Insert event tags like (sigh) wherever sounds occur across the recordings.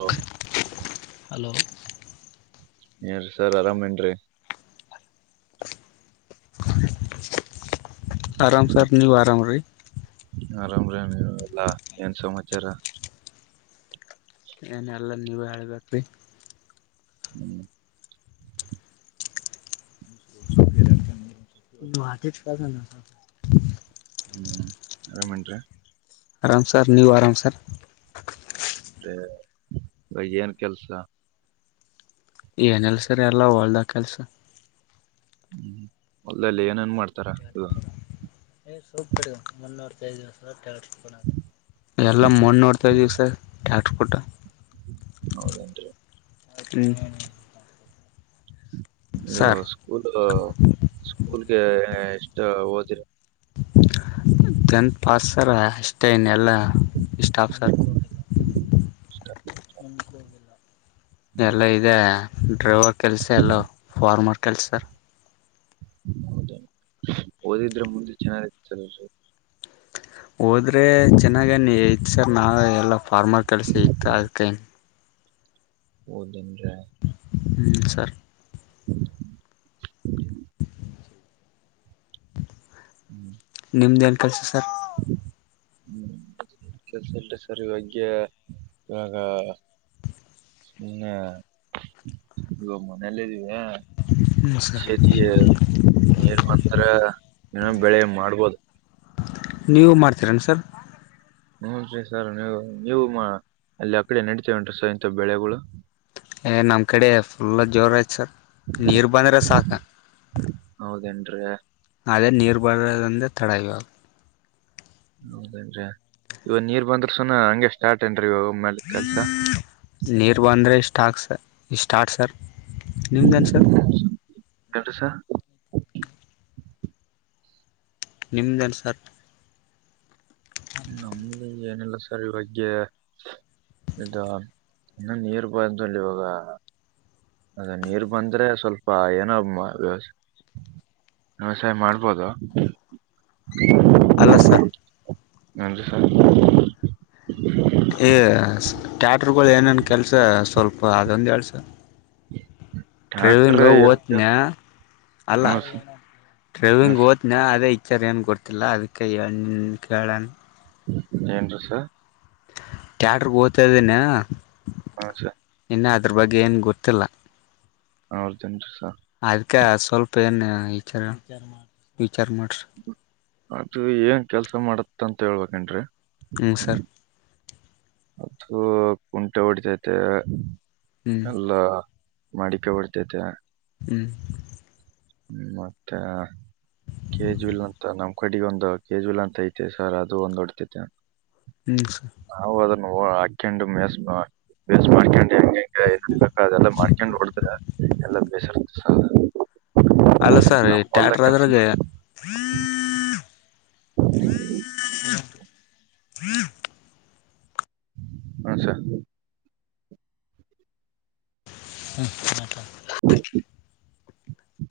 ಹ (inaudible) ಹಲೋ ಏನ್ ಸರ್ ಆರಾಮ್ ಏನ್ರೀ ಆರಾಮ ಸರ್ ನೀವು ಆರಾಮ ರೀ ಆರಾಮ್ರೇ ನೀವು ಎಲ್ಲಾ ಏನ್ ಸಮಾಚಾರ ಏನ ಎಲ್ಲ ನೀವ ಹೇಳ್ಬೇಕ್ರಿ ಹ್ಮ್ (inaudible) ತ ಕ (inaudible) ಆರಾಮ್ ಏನ್ರೀ ಆರಾಮ ಸರ್ ನೀವು ಆರಾಮ ಸಾರ್ ಅ ಏನ್ ಕೆಲ್ಸ ಏನಿಲ್ಲ ಸಾರ್ ಎಲ್ಲಾ ಹೊಲದಲ್ಲಿ ಕೆಲಸ ಹ್ಮ್ ಹೊಲದಲ್ಲಿ ಏನೇನ್ ಮಾಡ್ತಾರ ಏ್ (inaudible) ಸವಲ್ಪ ಮುನ್ನೂರತ್ತೈದು ದಿವಸಟ ಎಲ್ಲ ಮಣ್ಣು ನೋಡ್ತಾಯಿದ್ದೀವಿ ಸರ್ ಟ್ಯಾಕ್ಟ್ರ್ ಕೊಟ್ಟ ಹೌದೇನ್ರಿ (inaudible) ಇದು ಸರ್ ಸ್ಕೂಲ್ ಸ್ಕೂಲ್ಗೆ ಇಷ್ಟ ಓದಿರ ಟೆಂತ್ ಪಾಸ್ ಸರ್ ಅಷ್ಟೇನೆ ಎಲ್ಲ ಈಸ್ಟ್ ಫ (inaudible) ಸರ್ಕು ಹೋಗಿಲ್ಲ ಎಷ್ಟ ನಕ್ಕೂ ಹೋಗಿಲ್ಲ ಎಲ್ಲ ಇದೆ ಡ್ರೈವರ್ ಕೆಲ್ಸ ಎಲ್ಲ ಫಾರ್ಮರ್ ಕೆಲ್ಸ ಸರ್ ಹೌದ ಓದಿದ್ರೆ ಮುಂದೆ ಚೆನ್ನಾಗಿರುತ್ತೆ ಓದಿದ್ರೆ ಚೆನ್ನಾಗೀ ಇತ್ತು ಸರ್ ನಾ ಎಲ್ಲ ಫಾರ್ಮರ್ ಕೆಲಸ ಇತ್ತ ಅದಿಕ್ಕೆ ಒ ದಿನ ರ (inaudible) ಹ್ಮ ಸರ್ (inaudible) ಹ್ಮ್ ನಿಮ್ದೇನು ಕೆಲಸ ಸರ್ ್ಮ (inaudible) ಸರ್ ಇವಗೆ ಇವಾಗ ಸುಮ್ನೆ ಇವಾಗ ಮನೆಲ್ಲಿ ಇದ್ಧಿವ ಹ್ಞೂ ಸರ್ ಸೇತಿ ನೀರ್ ಬಂದ್ರ ಏನ ಬೆಳೆ ಮಾಡ್ಬೋದು ನೀವು ಮಾಡ್ತೀರೆನ್ ಸರ್ ಹೂ ಸರ್ ನೀವು ನೀವು ಮಾ ಅಲ್ಲಿ ಆ ಕಡೆ ನಡತೇವನ್ರೀ ಸರ್ ಇಂಥ ಬೆಳೆಗಳು ಏ ನಮ್ಮ ಕಡೆ ಫುಲ್ಲ ಜೋರ ಆಯತು ಸರ್ ನೀರು ಬಂದರೆೆ ಸಾಕು ಹೌದೇನ್ರಿೀ ಅದೇ ನೀರು ಬರೋದಂದೆ ತಡ ಇವ ಹೌದೇನ್ರಿ ಇವ ನೀರ್ ಬಂದ್ರ ಸುನ ಹಂಗಗೆ ಸ್ಟಾರ್ಟ ಏನ್ರಿ ಅರಿವ ಒಮ್ಮೇಲೆ ಕೆಲ್ಸ ನೀರ್ ಬಂದ್ರೆ ಸ್ಟಾಕ್ ಸರ್ ಈ ಸ್ಟಾರ್ಟ್ ಸರ್ ನಿಮ್ದೇನ್ ಸರ್ ಎಟು ಸ ನಿಮ್ದೇನ್ ಸರ್ ನಮ್ದ ಏನಿಲ್ಲ ಸರ್ ಈ ಬಗ್ಗೆ ಇದು ಇನ್ನ ನೀರು ಬಾರದಲ್ಲಿ ಇವಾಗ ಅದ ನೀರ್ ಬಂದ್ರೆ ಸ್ವಲ್ಪ ಏನೋ ವ್ಯವಸ್ೆ ಹಾ ಸರಿ ಮಾಡ್ಬೋದಾ ಅಲಸರ್ ಹಜ ಸ ಏ ಟ್ಯಾಟರುಗಳು ಏನೇನು ಕೆಲಸ ಸ್ವಲ್ಪ ಅದೊಂದು ಹೇಳಳ್ಸ ಟ್ರ್ಯಾಕ್ಟ್ರ್ ಟ್ರೆವಿಂಗ ಓತನ ಹ್ಞೂ ಅಲ್ಲ ಸರ್ ಹ್ಞೂ ಟ್ರೈವಿಂಗ್ ಓದನ ಅದೇ ಇಚಾರ ಏನು ಗೊಡ್ತಿಲ್ಲ ಅದಕ್ಕೆ ಕೇಳಣ ಏನ್ ಸರ್ ಟ್ಯಾಡರ್ಗೆ ಓತಾ ಇದ್ದೀನ ಹ ಸಾ ಇನ್ನ ಅದ್ರ ಬಗ್ಗೆ ಏನು ಗೊತ್ತಿಲ್ಲ ಹೌ್ರದನ್ ಸ ಅದ್ಕ್ಕೆ ಸ್ವಲ್ಪ ಏನ್ ವಿಚಾರ ವಿಚಾರ ಮಾಡ್ರಿ ಅದದು ಏನ್ ಕೆಲ್ಸ ಮಾಡತ್ತ ಅಂತ ಹೇಳ್ಬೇನ್ಿ ಮುನು ಸರ್ ಸ ಕುಂಟೆ ಹೊಡಿತೈತೆ ಹ್ಮ್ ಎಲ್ಲ ಮಾಡಿಕ ಹೊರ್ತೇತೆ ಹ್ಮ್ ಹ್ಮ ಮತ್ತೆ ಕೇಜುವಲ್ ಅಂತ ನಮ ಕಡೆಗೆ ಒಂದು ಕೆೇಜುಲ್ ಅಂತ ಐತೆ ಸರ್ ಅದು ಒಂದು ಹೊಡ್ತೈತೆ ಹ್ಮ್ ಸ ಆಾಕೆಂಡು ಮಷ ಬೇಸ್ ಮಾಡ್ಕೊಂಡು ಹೆಂಗಂಗ ಬ ಅದೆ ಎಲ್ಲಾ ಮಾಡ್ಕೊಂಡ್ ಹೊಡದ್ರ ಎಲ್ಲಾ ಬೇಸರ್ತ ಅಲ್ಲ ಸರ್ ಈ ಟ್ಯಾಟರ್ ಅದ್ರಗೆ ಹ್ಮ ಹ್ಮ್ ಅ ಸಾ ಹ್ಮ ಮಟ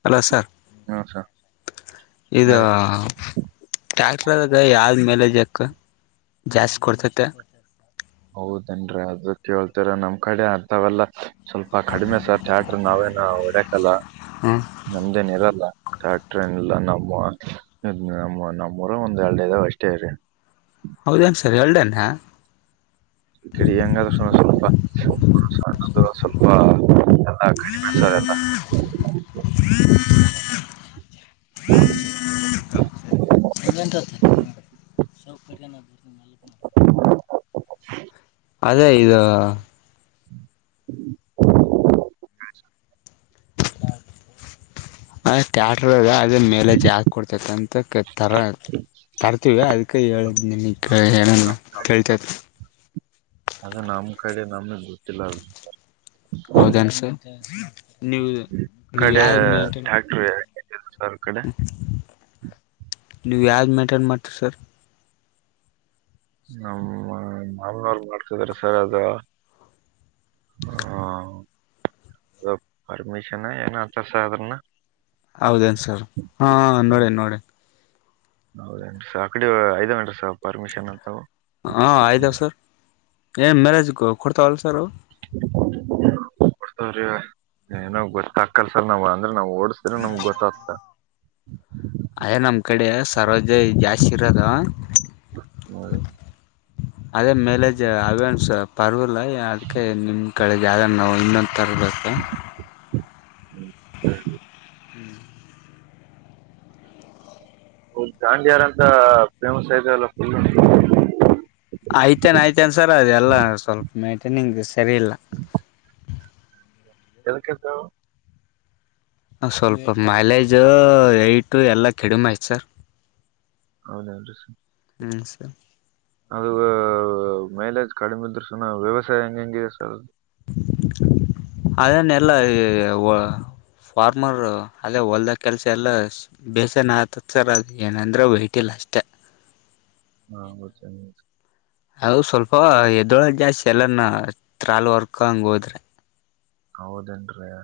ಹಲೋ ಸರ್ ಹ ಹಾ ಇದು ಟ್ಯಾಕ್ಟರ್ಾಗ ಯಾದ ಮೇಲೆ ಜಕ್ ಜಾಸ್ತಿ ಕೊಡ್ತತೆ ಹೌದೇನ್ರಿೀ ಅದು ಕೇಳ್ತರ ನಮ್ ಕಡೆ ಅರ್ಥವಲ್ಲ ಸ್ವಲ್ಪ ಕಡಿಮೆ ಸರ್ ಥ್ಯಾಟ್ರ ನಾವೇನ ಹೊಡ್ಯಕಲ್ಲ ಹ್ಮ್ ನಮ್ದೇನ್ ಇರಲ್ಲ ಟ್ಯಾಕ್ಟ್ರ ನಲ್ಲ ನಮ್ಮ ನಮ್ಮ ನಮ್ಮೂಊರ ಒಂದ್ ಎರಡೈದಾಗ್ ಅಷ್ಟೇ ಇ್ರ ಹೌದನು ಸರಿ ಹಳ್ಡೆ ನ ಮೂರು ಸದು ಸ್ವಲ್ಪ ಎಲ್ಲ ಕಡಿಮೆ ಸಾರ್ ಎಲ್ಲ ಹ್ಮ್ ಇಟ ಸ ಕಿಯ ಓಡ ಅದೇ ಇದು (inaudible) ಅ ್ಯಾಟ್ರ ಅದ ಮೇಲೆ ಜಾಸ್ ಕೊಡ್ತಂತ ತರ ತರ್ತಿೀವಿ ಅದಕ್ಕೆ ಹೇಳ ನಿನ್ನ ಏನ ಕೇಳ್ತೇತ್ತು ನಾಮನೆ ಗತ್ತಿಲ್ಲ ಹೌದನ್ಸ ನೀವು ನೀವು ಕಡೆ ಯಾವ ಮೇಂಟನ್ ಟ್ಯಾಕ್ಟರ್ ಸರ್ ಕಡೆ ಮ್ಯಾಟನ್ ಮಾಡ್ತೀವಿ ಸರ್ ನಮ್ಮ ಮಾಮನವರ್ಗ್ ಮಾಡ್ತಿದಾರ ಸರ್ ಅದ ಹಾ ಅ ಪರ್ಮಿಷನ್ ಏನ ಆ ತರ್ಸ ಅ್ರನ್ನ ಹೌದೇನು ಸರ್ ಹಾಂ ನೋಡಿ ನೋಡಿ ಹೌದೇನ್ರಿ ಸ ಆಕಡೆ ಐದೇನ್ರಿ ಸ ಪರ್ಮಿಷನ್ ಅಂತವು ಹಾ ಆಯತಾವ ಸರ್ ಏನ್ ಮ್ಯಾರೇಜ್ ಕೊಡ್ತಾವಲ್ಲ ಸರ್ ಕೊಡ್ತವ್ರಿ ಏನ ಗೊತ್ತ ಕಲ್ಸಲ್ ನಾವ್ ಅಂದ ಂದ್ರೆ ನಾವ್ ಓಡಸಿದ್ರೆ ನಮಗ್ ಗೊತ್ತಾಗ್ತ ಅಯ ನಮ್ ಕಡೆ ಸರೋಜ ಜಾಸ್ತಿ ಇರೋದ ಅಧ ಮೇಲೆಜ ಅವನ್ಸ್ ಪರ್ವ ಅಲ್ಲ ಅದಕ್ಕೆ ನಿಮ್ಮ ಕಡೆಗೆ ಯಾವ್ದ ನಾವು ಇನ್ನೊಂದುಥರದ ಬತ್ತೆ ಪ ದಾಂಡಿಯಾರ ಅಂತ ಫೇಮಸ್ ಐವಲ್ಲ ಫುಲ್ ಆಯ್ತೇನ್ ಆಯ್ತೇನ್ ಸರ ಅದೆಲ್ಲ ಸ್ವಲ್ಪ ಮೇಟನಿಂಗ ಸರಿ ಇಲ್ಲ ಎಕ್ಕೆಂತ ಹ ಸ್ವಲ್ಪ ಮೈಲೇಜು ಯಟು ಎಲ್ಲ ಕಡಿಮೆ ಆಯ್ತು ಸರ್ ಹೌದೌ ರ ಸ ಹ್ಮ್ ಸರಿ ಅದು ಮೈಲೇಜ್ ಕಡಿಮ ಇದ್ರು ಸನ ವ್ಯವಸಾಯ ಹೆಂಗ ಹೆಂಗಿದೆ ಸರ್ (inaudible) ಅ ನೆಲ್ಲ ಫಾರ್ಮರ್ ಅದೇ ಹೊಲ್ದ ಕೆಲ್ಸ ಎಲ್ಲ ಬೇಸನ ಆತದ ಸರ್ ಅದ ಏನಂದ್ರೆ ವಯಟ್ ಇಲ್ಲ ಅಷ್ಟೇ ಹಾ ಚ ಅದು ಸ್ವಲ್ಪ ಎದೊಳಗ್ ಜಾಸ್ತಿ ಎಲ್ಲಾನ ತ್ರಾಲ್ ವರ್ಕಂಗ ಹೋದ್ರೆ ಹೌದೇನ್ರರಿ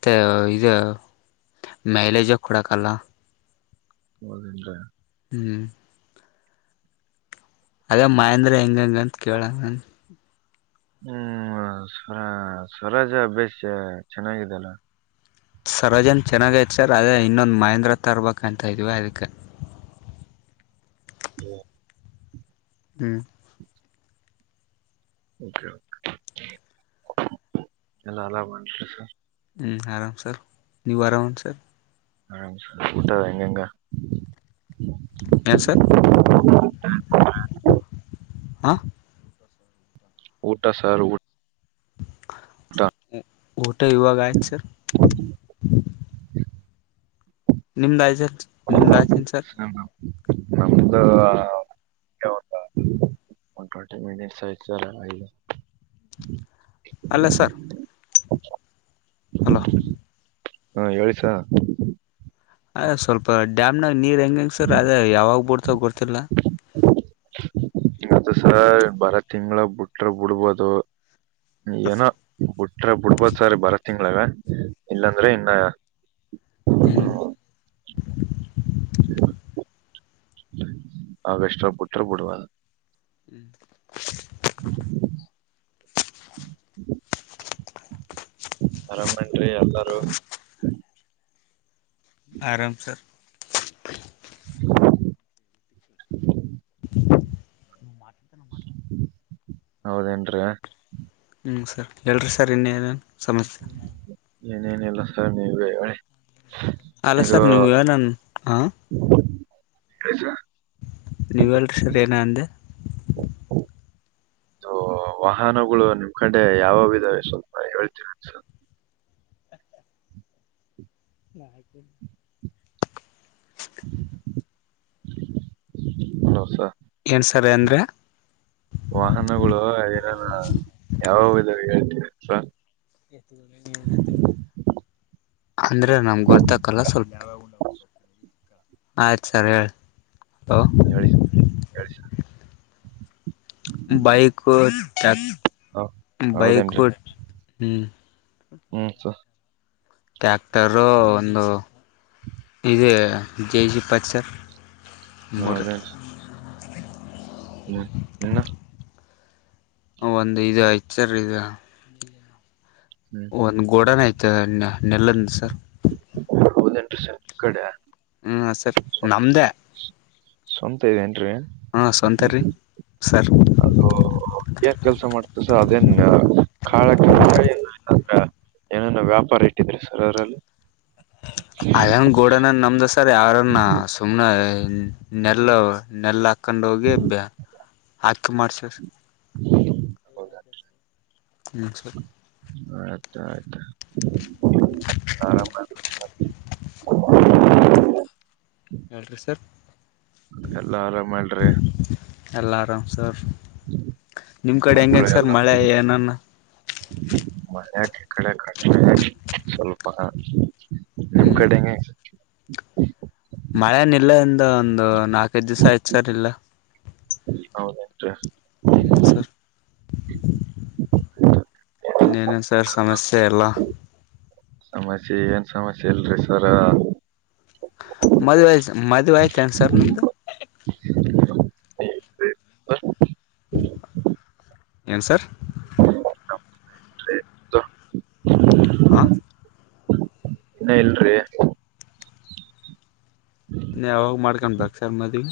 ಮತ್ತು ಇದು ಮೈಲೇಜಾಗ ಕೊಡಕ್ಕಲ್ಲ ಹೌದಿಲ್ಲ ಹ್ಮ್ ಅಗ ಮಹೇಂದ್ರ ಹೆಂಗಂಗಂತ ಕೇಳ ಹ್ಮ್ ಸ್ವರ ಸ್ವರಾಜ ಅಭ್ಯಾಸ ಚೆನ್ನಾಗಿದಲ್ಲ ಸರೋಜನ್ ಚೆನ್ನಾಗೈತ್ತು ಸರ್ ಅದೇ ಇನ್ನೊಂದು ಮಹೇಂದ್ರ ತ ಇರ್ಬೇಕಂತ ಇದ್ವಿ ಅದಕ್ಕೆ ಹ ಹ ಎಲ್ಲಲ್ಲ ಬಂದ ಸರ್ ಹ್ಞೂ ಆರಾಮ್ ಸರ್ ನೀವು ಆರಾಮನು ಸರ್ ಹ ಊಟದ ಹೆಂಗಂಗ ಎಲ್ಲ ಸರ್ ಹಾಂ ಊಟ ಸರ್ ಊ ಕಊಟೆ ಯುುವಕಯ ಸರ್ ನಿಮ್ದಾಯ್ತು ಸರ್ ನಿಮ್ದ ಆಯ್ತೇನ್ ಸರ್ ನಮ್ದುಂತ ಒ ಟ್ವಟಿ ಮಿನಿಟ್ಸ್ ಆಯತರ ಅಲ್ಲ ಅಲ್ಲೇ ಸರ್ ಅ ಹಲೋ ಹಾ ಹೇಳಿಸ ಅ ಸ್ವಲ್ಪ ಡ್ಯಾಮ್ನಾಗ ನೀರ್ ಹೆಂಗ ಹೆಂಗ ಸರ್ ಅದೇ ಯಾವಾಗ್ ಬಡ್ತಾವ ಗೊರ್ತಿಿಲ್ಲ ಮದುಸ ಬರ ತಿಂಗಳ ಬಿಟ್ರ ಬಿಡ್ಬೋದು ಏನಟ್ಟ ಅಟ್ರ ಬಿಡ್ಬೋದ್ ಸಾರಿ ಬರ ತಿಂಗಳಗ ಇಲ್ಲಾಂದ್ರೆ ಇನ್ನ ಹ್ಮ ಅವಷ್ಟೋ ಬಿುಟ್ಟ್ರ ಬಿಡುವದು ಹ್ಮ್ ಬರ ನನ್ರಿ ಎಲ್ಲಾರು ಆರಾಮ ಸರ್ ಹೌದೇನ್ರರಿ ಹ್ಞೂ ಸರ್ ಹೇಳಿರಿ ಸರ್ ಇನ್ನೇನನು ಸಮಸ್ಯೆ ಏನೇನಲ್ಲ ಸರ್ ನೀವ ಹೇಳ ಅಲ ಸರ್ ನ್ಯೂ ಇರ್ ನನ್ ಹಾಂ ಕಷ್ಟ ನ್ಲ್ಸರ್ ಏನ ಅಂದೆ ವಾಹನಗಳು ನಿಮ್ ಕಡೆ ಯಾವಾವ ಇದಾವೆ ಸ್ವಲ್ಪ ಹೇಳ್ತಿರಸರ್ ನಕ ಹ ಸ ಏನು ಸರ್ ಅಂದರೆ ವಾಹನಗಳು ಅದೇನೇನಾ ಯಾವ ಇದ ಹೇಳ್ತೀವಿ ಸರ್ ಅಂದ್ರೆ ನಮ್ ಗೊತ್ತತಕಲ್ಲ ಸ್ವಲ್ಪ ಯಾವ ಆಯ್ ಸರಿ ಹೇಳಿ ಹಲೋ ಹೇಳ ಹೇಳ ಬೈಕ್ುಟ ಹೌದ್ ಬೈಕ್ು ಹೌದೇನ್ರಿ ಹ್ಮ ಹ್ಮ್ ಸ ಟ್ಯಾಕ್ಟರು ಒಂದು ಇದೆ ಜೇ ಜಿ ಪಚರ್ ಹೌ ಮೂರು ಅದ ಹ್ಮ್ ನಿ ಒಂದು್ ಇದು ಐ ಸರ್ ಇದು ಹ್ಮ್ ಒಂದ್ ಗೋಡನ ಆಯ್ತ ನೆಲ್ಲಂದ ಸರ್ ಹೌದಟರಿ ಸ ಕಡೆ ಹ್ಮ್ ಸರ್ ನಮ್ದೇ ಸವಂತ ಇದೆೇಏನ್ರರಿ ಹಾ ಸವಂತೀ ಸರ್ ಅದು ಏನ್ ಕೆಲ್ಸ ಮಾಡ್ತಸ ಅದೇನ್ ಕಾಳ ಕೆಂದ್ರ.. ಏನೇನ ವ್ಯಾಪಾರ ಇಟ್ಟಿದ್ರೆ ಸರರಲ್ಲಿ.. ಅಯಂಗ ಗೋಡನ ನಮ್ದ ಸರ್ ಯಾರನ್ನ ಸುಮ್ನೆ.. ನೆಲ್ಲ ನೆಲ್ಲ ಹಾಕ್ಕೊಂಡ ಹೋಗಿ ಬ ಹಾಕಿ ಮಾಡ್ಸರ್ ಹೌದಾ ಹ್ಮ್ ಸರಿ ಆಯ್ತಾ ಆಯ್ತಾ ಸಾರ ಗುರ್ರ್ ಹೇಳ್ರಿ ಸರ್ ಎಲ್ಲಾ ಆರಾಮ ಇ್ರಿ ಅಲಾರಾಮ್ ಸರ್ ನಿಮ್ ಕಡೆ ಹೆಂಗ ಮಕ್ಕಳ ಹೆಂಗ್ ಸರ್ ಎಲ್ಲ ಮಳೆ ಏನನ್ನ ಮೆ ಯಾಕೆ ಕಡೆ ಕಡೆ ಸ್ವಲ್ಪ ನಿಮ್ ಕಡೆ ಹ ಮಳೆನ ಇಲ್ಲ ಇಂದ ಒಂದು ನಾಕೈದ್ ದಿವ್ ಹೆತ್ ಸರ್ ಇಲ್ಲ.. ಹೌದಟು.. ಹ್ಮ ಸರ್.. ಇನ್ನೇನೇನು ಸರ್ ಸಮಸ್ಯೆ ಎಲ್ಲ.. ಸಮಸ್ಯೆ ಏನ್ ಸಮಸ್ಯೆ ಇಲ್ರಿ ಸರ.. ಮದ ವ ಮದುವಾಯ ಕ್ಯಾನ್ಸರ್ ನ್ದ. ಹ. ಏನ್ ಸರ್.. ಆಯಿತೋ. ಆಂ. ಇನ್ನ ಇಲ್ರಿ. ಯಾವಾಗ ಮಾಡ್ಕೊಂಡ ಬ ಸರ್ ಮದುವೆ..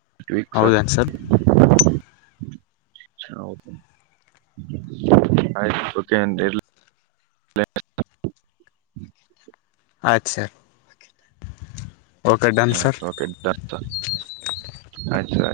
ಸರ್ ಹ ಆಯಕ.. ಹ.. ಅ ಸಾ.. ಆ ಓಕೆ ಅಯ.